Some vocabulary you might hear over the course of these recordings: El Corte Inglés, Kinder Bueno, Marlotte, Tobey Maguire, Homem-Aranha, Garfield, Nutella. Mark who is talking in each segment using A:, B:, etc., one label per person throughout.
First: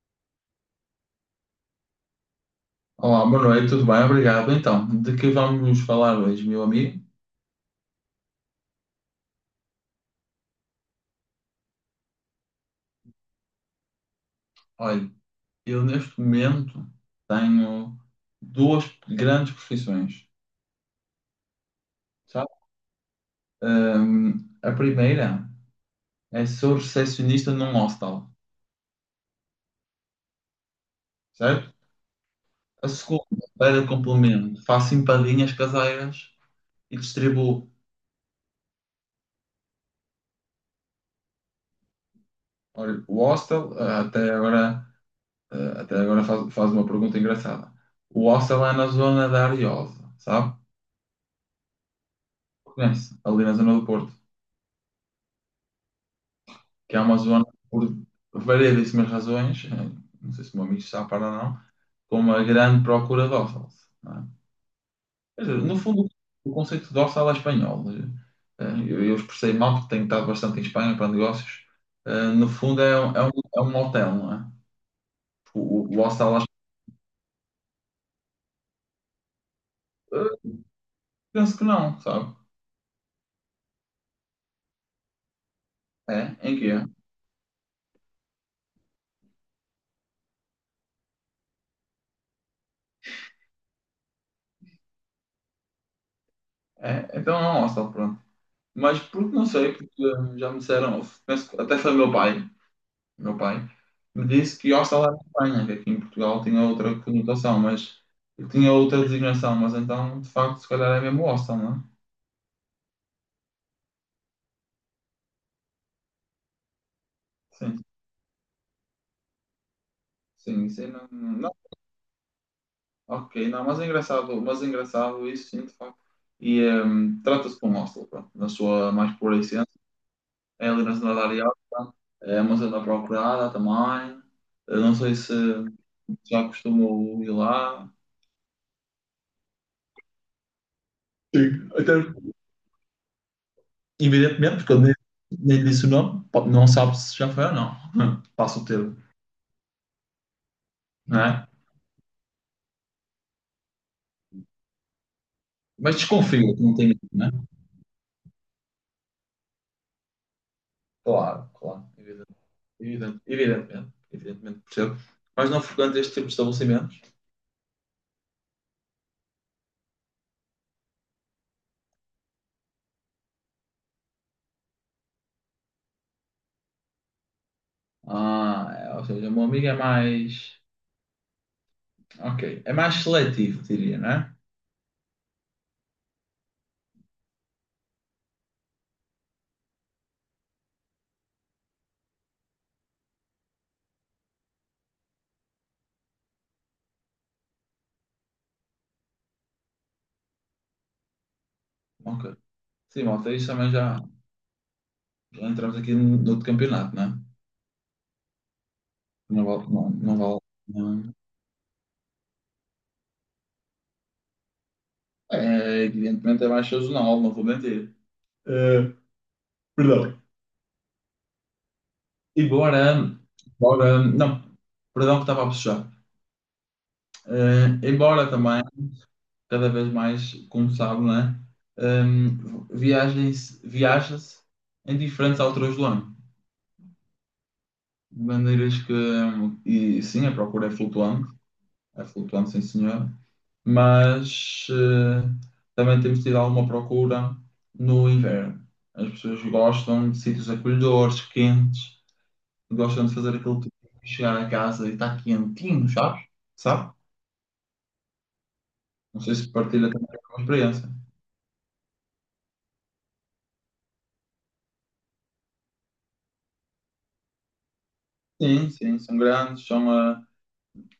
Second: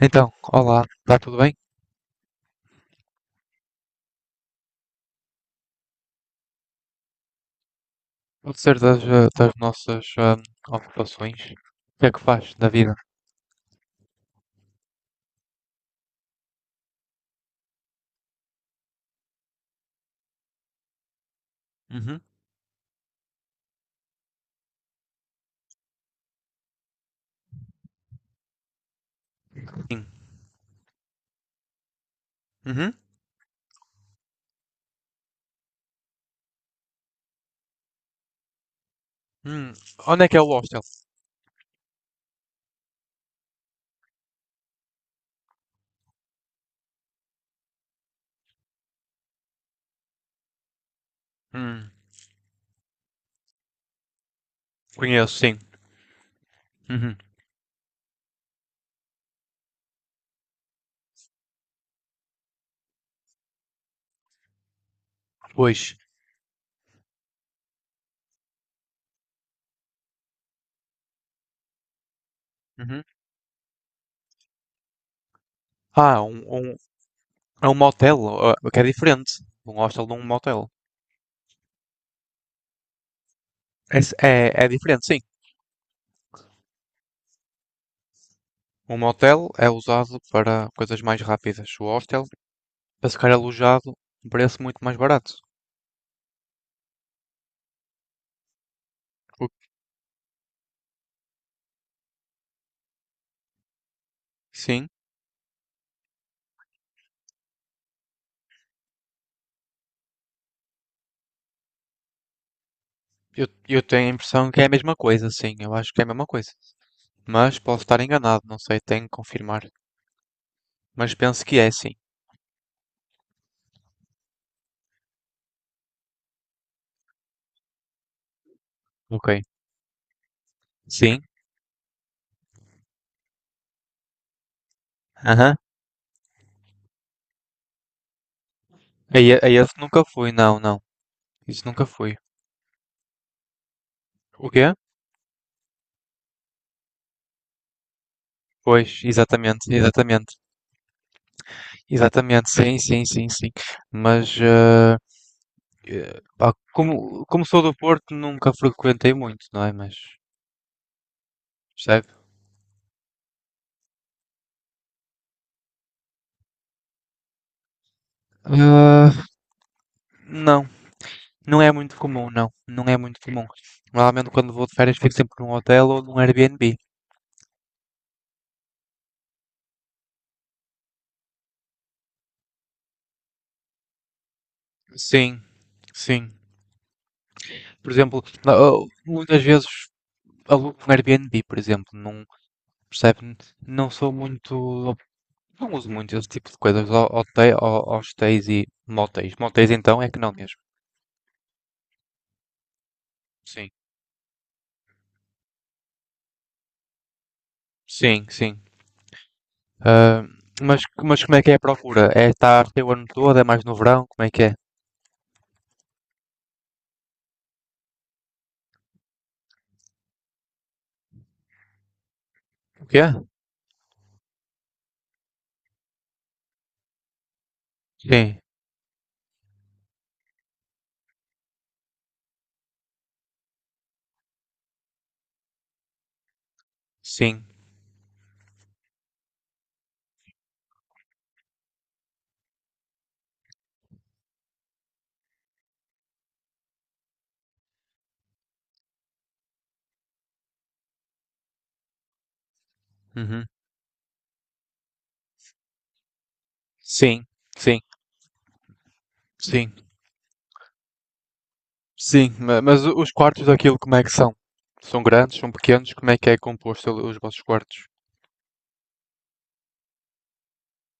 A: Então, olá, está tudo bem?
B: Olá, boa noite, tudo bem? Obrigado. Então, de que vamos falar hoje, meu amigo?
A: Pode ser das, das nossas ocupações. O que é que faz da vida?
B: Olha, eu neste momento tenho duas grandes profissões,
A: Uhum.
B: sabe? A primeira é sou recepcionista num hostel,
A: Sim.
B: certo? A
A: Uhum.
B: segunda, para complemento, faço empadinhas caseiras e distribuo.
A: Hum, onde é que é o hostel?
B: Olha, o hostel, até agora, até agora faz uma pergunta engraçada. O hostel é na zona da Ariosa, sabe?
A: Hum,
B: Conhece? Ali na zona do Porto.
A: Conheço, sim.
B: Que é
A: Uhum.
B: uma zona, por variedíssimas razões, não sei se o meu amigo está a par ou não, com uma grande procura dorsal. Não é? Quer dizer, no
A: Pois.
B: fundo, o conceito de dorsal é espanhol. Eu expressei mal, porque tenho estado bastante em Espanha para negócios. No fundo,
A: Uhum.
B: é um hotel, não é? O, o
A: Ah,
B: hostel,
A: um, um, é um motel, ah, que é diferente. Um hostel de um
B: eh,
A: motel.
B: penso que não, sabe?
A: É, é, é diferente, sim.
B: É? Em que é?
A: Um motel é usado para coisas mais rápidas. O hostel, para ficar alojado, um preço muito mais barato.
B: É, então é um hostel, pronto. Mas porque não
A: O-
B: sei, porque já me disseram, penso que até foi meu pai me disse que
A: Sim,
B: hostel era em Espanha, que aqui em Portugal tinha outra conotação, mas tinha outra designação, mas então, de facto, se calhar é mesmo hostel, não é?
A: eu tenho a impressão que é a mesma coisa, sim. Eu acho que é a mesma coisa. Mas posso
B: Sim,
A: estar enganado, não sei, tenho que confirmar.
B: sim, isso aí
A: Mas penso que é sim.
B: ok, não, mas é engraçado isso, sim, de facto. E trata-se de um hostel, pronto, na sua mais
A: Ok.
B: pura essência, é ali na zona
A: Sim?
B: da Ariosta, é uma zona procurada também, eu não sei se
A: Aham.
B: já costumou ir lá.
A: A esse nunca fui, não, não. Isso
B: Sim,
A: nunca
B: até
A: fui. O
B: evidentemente,
A: quê?
B: porque eu nem disse o nome, não sabe se já foi ou não. Passa o
A: Pois,
B: termo,
A: exatamente, exatamente.
B: não é?
A: Exatamente, sim, sim, sim, sim. Mas,
B: Mas
A: pá,
B: desconfio, não tem medo,
A: como
B: é?
A: sou do Porto, nunca frequentei muito, não é? Mas,
B: Claro, claro,
A: percebe?
B: evidente, evidente, evidentemente, evidentemente, percebo. Mas não frequento este tipo de estabelecimentos.
A: Ah, não, não é muito comum, não. Não é muito comum. Normalmente quando vou de férias fico sempre num hotel ou num Airbnb.
B: Ah, é, ou seja, o meu amigo é mais. Ok, é mais seletivo, diria, né?
A: Sim, sim. Por exemplo, muitas vezes alugo um Airbnb, por exemplo, não percebe, não sou muito, não uso muito esse tipo de coisas, hotel, hostéis e motéis. Motéis então é que não mesmo.
B: Ok. Sim, malta, isso
A: Sim,
B: também já, já entramos aqui no outro campeonato, né?
A: sim, sim.
B: Não vale, não
A: Ah,
B: vale. Não.
A: mas como é que é a procura? É estar o ano todo? É mais no verão? Como é que é?
B: É, evidentemente é mais sazonal, não vou mentir. Eh, Perdão.
A: O
B: Embora,
A: quê?
B: embora, não, perdão que estava a puxar. Embora
A: Sim,
B: também, cada vez mais, como sabe, né, viagens, viaja-se em diferentes alturas do ano.
A: sim,
B: De maneiras que, e sim, a procura é flutuante, sim senhor, mas também temos tido alguma procura no inverno. As pessoas gostam de sítios acolhedores, quentes, gostam de fazer
A: uhum.
B: aquele tipo de chegar a casa e está quentinho, sabes? Sabe?
A: Sim, sim,
B: Não sei se
A: sim,
B: partilha também a experiência.
A: sim. Mas os quartos daquilo como é que são? São grandes? São pequenos? Como é que é composto os vossos quartos?
B: Sim, sim, são grandes, são.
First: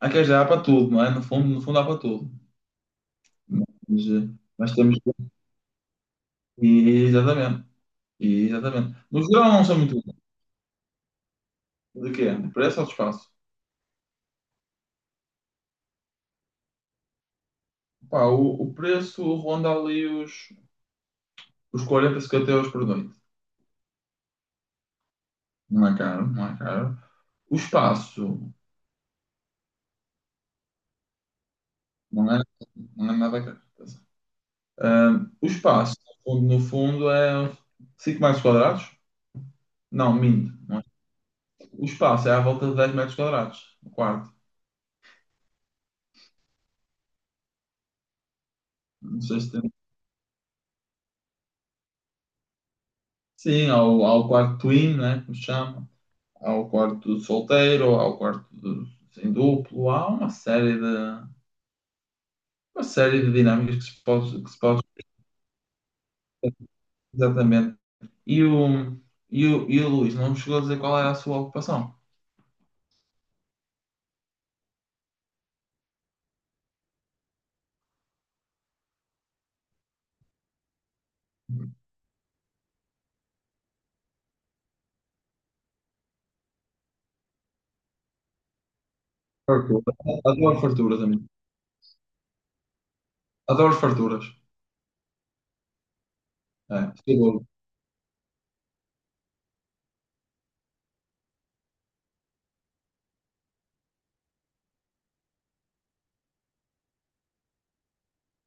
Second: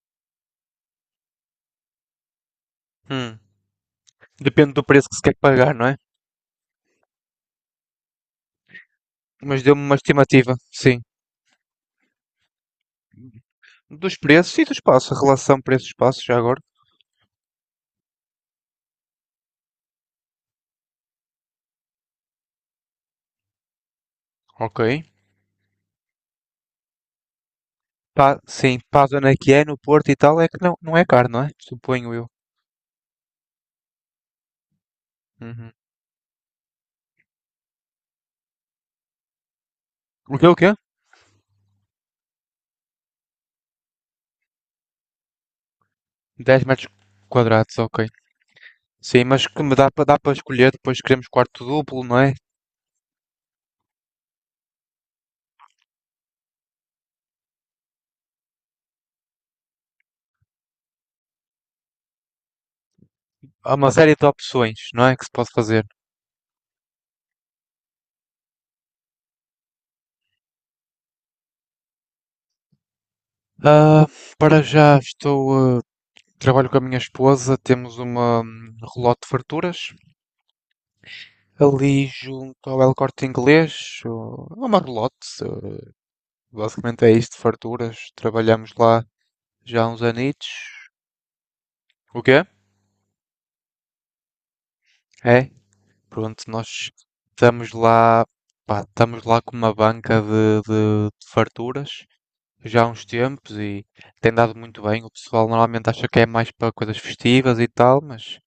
B: Há quem já há para tudo, não é? No fundo, no fundo há para tudo.
A: Hum.
B: Mas,
A: Depende
B: nós
A: do
B: temos.
A: preço que se quer pagar, não é?
B: E, exatamente. E, exatamente. No geral,
A: Mas
B: não são
A: deu-me uma
B: muito grandes.
A: estimativa, sim.
B: De quê? De preço ou de espaço?
A: Dos preços e do espaço, a relação preço-espaço, já agora.
B: Pá, o preço ronda ali os 40, 50 € por noite.
A: Ok.
B: Não é caro, não é caro. O
A: Pá,
B: espaço
A: sim, para a zona que é, no Porto e tal, é que não, não é caro, não é? Suponho eu.
B: não é, não é nada caro. Ah, o
A: Uhum.
B: espaço, no fundo, no fundo é 5 metros quadrados? Não,
A: O quê,
B: minto.
A: o quê?
B: O espaço é à volta de 10 metros quadrados, o quarto.
A: 10 metros quadrados, ok.
B: Não
A: Sim,
B: sei
A: mas
B: se
A: que
B: tem...
A: me dá para dá para escolher, depois queremos quarto duplo, não é?
B: Sim, há o quarto twin, né, como se chama. Há o quarto solteiro, há o quarto do- em duplo. Há uma série de
A: Há
B: dinâmicas
A: uma série de
B: que se
A: opções,
B: pode...
A: não é? Que se pode fazer.
B: Exatamente. E o, e o Luís não me chegou a dizer qual era a sua ocupação.
A: Ah, para já estou, ah, trabalho com a minha esposa, temos uma relote de farturas, ali junto ao El Corte Inglês, ou ao Marlotte, eh, basicamente é isto, farturas, trabalhamos lá já há
B: Fartura.
A: uns anitos.
B: Adoro farturas, amigo.
A: O quê?
B: Adoro farturas.
A: É, pronto,
B: É,
A: nós
B: seguro.
A: estamos lá, pá, estamos lá com uma banca de, de farturas já há uns tempos e tem dado muito bem. O pessoal normalmente acha que é mais para coisas festivas e tal, mas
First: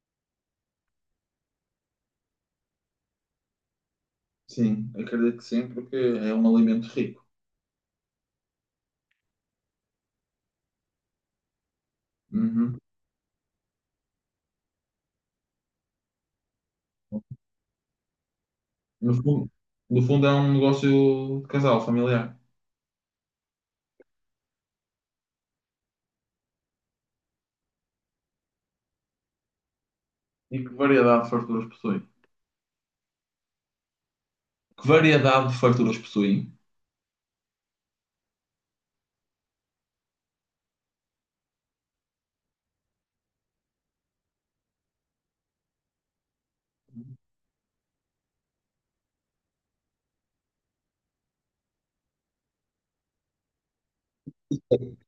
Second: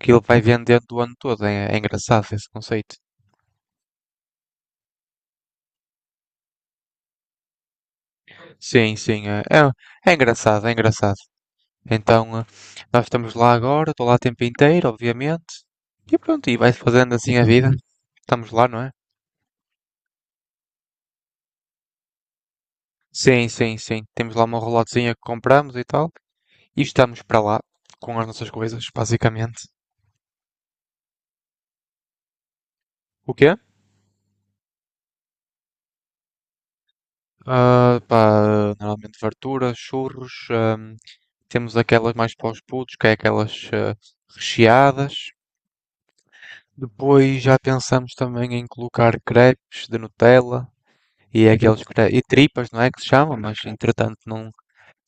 A: aquilo vai vendendo o ano todo, é, é engraçado esse conceito.
B: Sim, acredito que sim, porque é um alimento rico.
A: Sim, sim, é, é engraçado, é engraçado. Então, eh,
B: Uhum.
A: nós estamos lá agora, estou lá o tempo inteiro, obviamente. E pronto, e vai-se fazendo assim a vida. Estamos lá, não é?
B: No fundo, no fundo é um negócio de casal, familiar.
A: Sim, sim, sim. Temos lá uma relotezinha que compramos e tal. E estamos para lá com as nossas coisas, basicamente.
B: E que variedade de farturas possui?
A: O quê?
B: Que variedade de farturas possuem?
A: Ah, pá, normalmente fartura, churros. Temos aquelas mais para os putos, que é aquelas ah, recheadas. Depois já pensamos também em colocar crepes de Nutella e aqueles e tripas, não é que se chama, mas entretanto não,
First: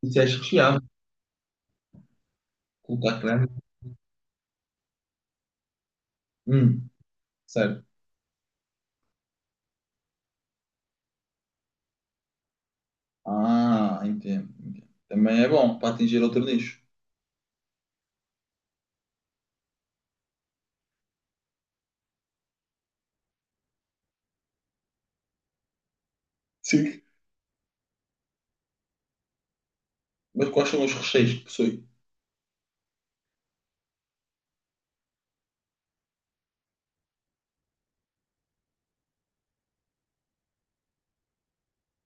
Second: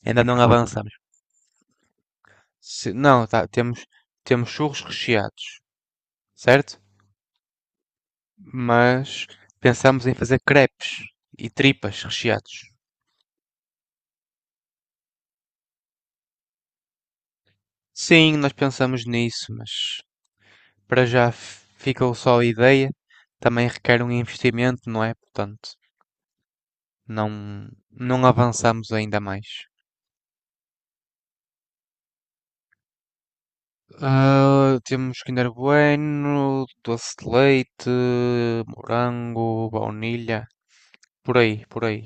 B: Isso
A: ainda
B: é
A: não
B: recheado,
A: avançamos.
B: colocar
A: Não, tá,
B: creme.
A: temos churros recheados, certo?
B: Hum, certo.
A: Mas pensamos em fazer crepes e tripas recheados.
B: Ah, entendo, entendo. Também é bom para atingir outro nicho.
A: Sim, nós pensamos nisso, mas para já ficou só a ideia. Também requer um investimento, não é? Portanto,
B: Sim.
A: não, não avançamos ainda mais.
B: Mas quais são os recheios que possui?
A: Ah, temos Kinder Bueno, doce de leite, morango, baunilha, por aí,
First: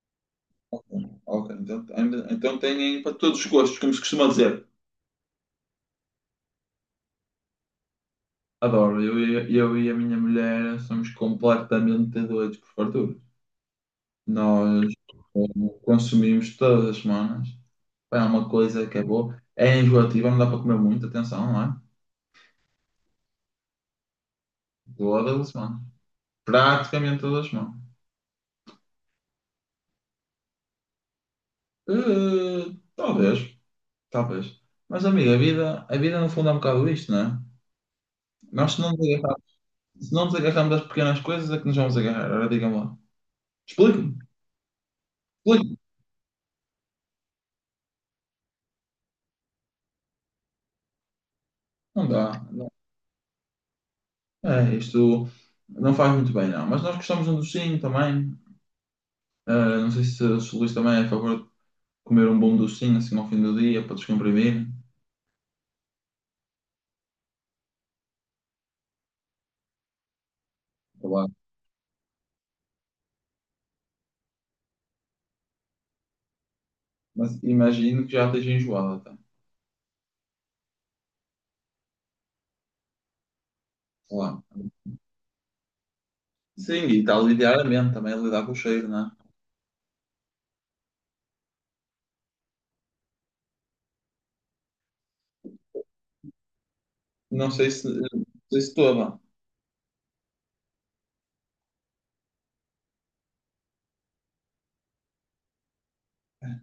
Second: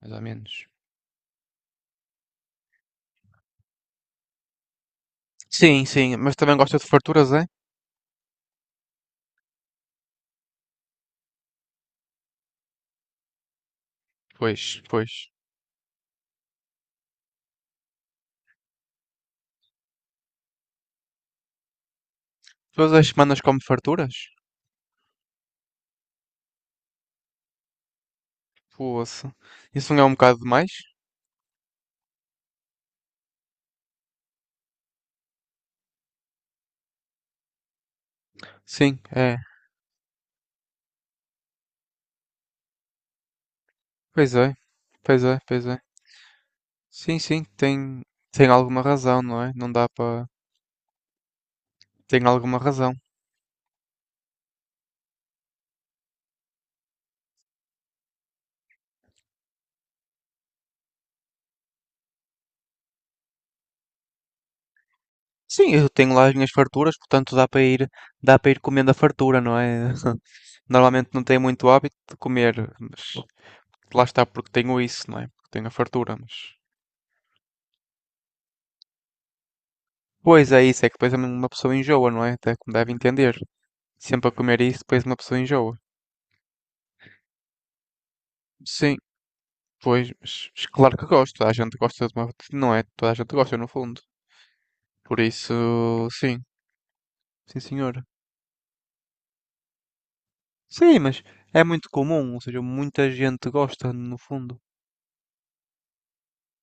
A: mais ou menos.
B: Ok, ok. Então, ainda- então têm para todos os gostos, como se costuma dizer.
A: Sim, sim, mas também gosta de farturas, é?
B: Adoro, eu, eu e a minha mulher somos completamente doidos por fartura.
A: Pois,
B: Nós
A: pois.
B: Consumimos todas as semanas. Pá, é uma coisa que é boa. É enjoativa, não dá para comer muito, atenção, não é?
A: Todas as semanas come farturas?
B: Todas as semanas. Praticamente todas as semanas.
A: Poxa, isso não é um bocado demais?
B: Eh, talvez, Talvez. Mas, amigo, a vida no fundo é um bocado isto, não é? Nós se não
A: Sim,
B: nos
A: é.
B: agarrar- Se não nos agarrarmos das pequenas coisas, é que nos vamos agarrar. Agora digam lá. Explica-me,
A: Pois é, pois é, pois
B: explica-me.
A: é. Sim, sim, tem, tem alguma razão, não é? Não dá para.
B: Não
A: Tem
B: dá.
A: alguma razão.
B: É, isto não faz muito bem, não. Mas nós gostamos de um docinho também. Ah, não sei se, se o Luís também é a favor de comer um bom docinho assim ao fim do dia para descomprimir.
A: Sim, eu tenho lá as minhas farturas, portanto dá para ir comendo a fartura, não é?
B: Sei
A: Normalmente não
B: lá.
A: tenho muito hábito de comer, mas lá está porque tenho isso, não é? Porque tenho a fartura, mas.
B: Mas imagino que já esteja enjoado até.
A: Pois é, isso é que depois uma pessoa enjoa, não é? Até como deve entender.
B: Sei
A: Sempre a
B: lá.
A: comer isso, depois uma pessoa enjoa.
B: Sim, e está a lidar a mente também, a lidar com o cheiro,
A: Sim,
B: não é?
A: pois, mas claro que gosto. Toda a gente gosta de uma. Não é? Toda a gente gosta, no fundo. Por isso, sim,
B: Não
A: sim,
B: sei se,
A: senhora.
B: não sei se toma.
A: Sim, mas é muito comum, ou seja, muita gente gosta, no fundo.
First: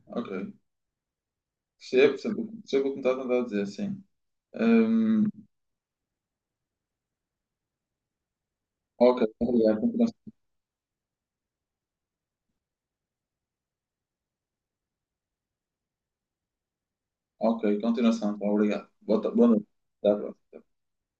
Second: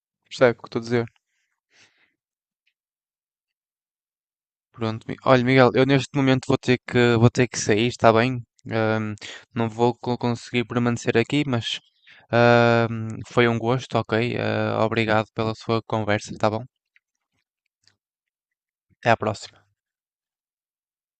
B: Ok.
A: Percebe o que estou a dizer?
B: Percebo, percebo, percebo o que me está a tentar dizer, sim.
A: Pronto,
B: Hum,
A: olha, Miguel, eu neste momento vou ter que sair, está bem? Ahm,
B: ok,
A: não
B: obrigado.
A: vou
B: Continuação.
A: conseguir permanecer aqui, mas foi um gosto, ok? Ah, obrigado pela sua conversa, está bom?
B: Ok, continuação. Tá, obrigado.
A: Até à
B: Boa, boa
A: próxima.
B: noite. Até à próxima.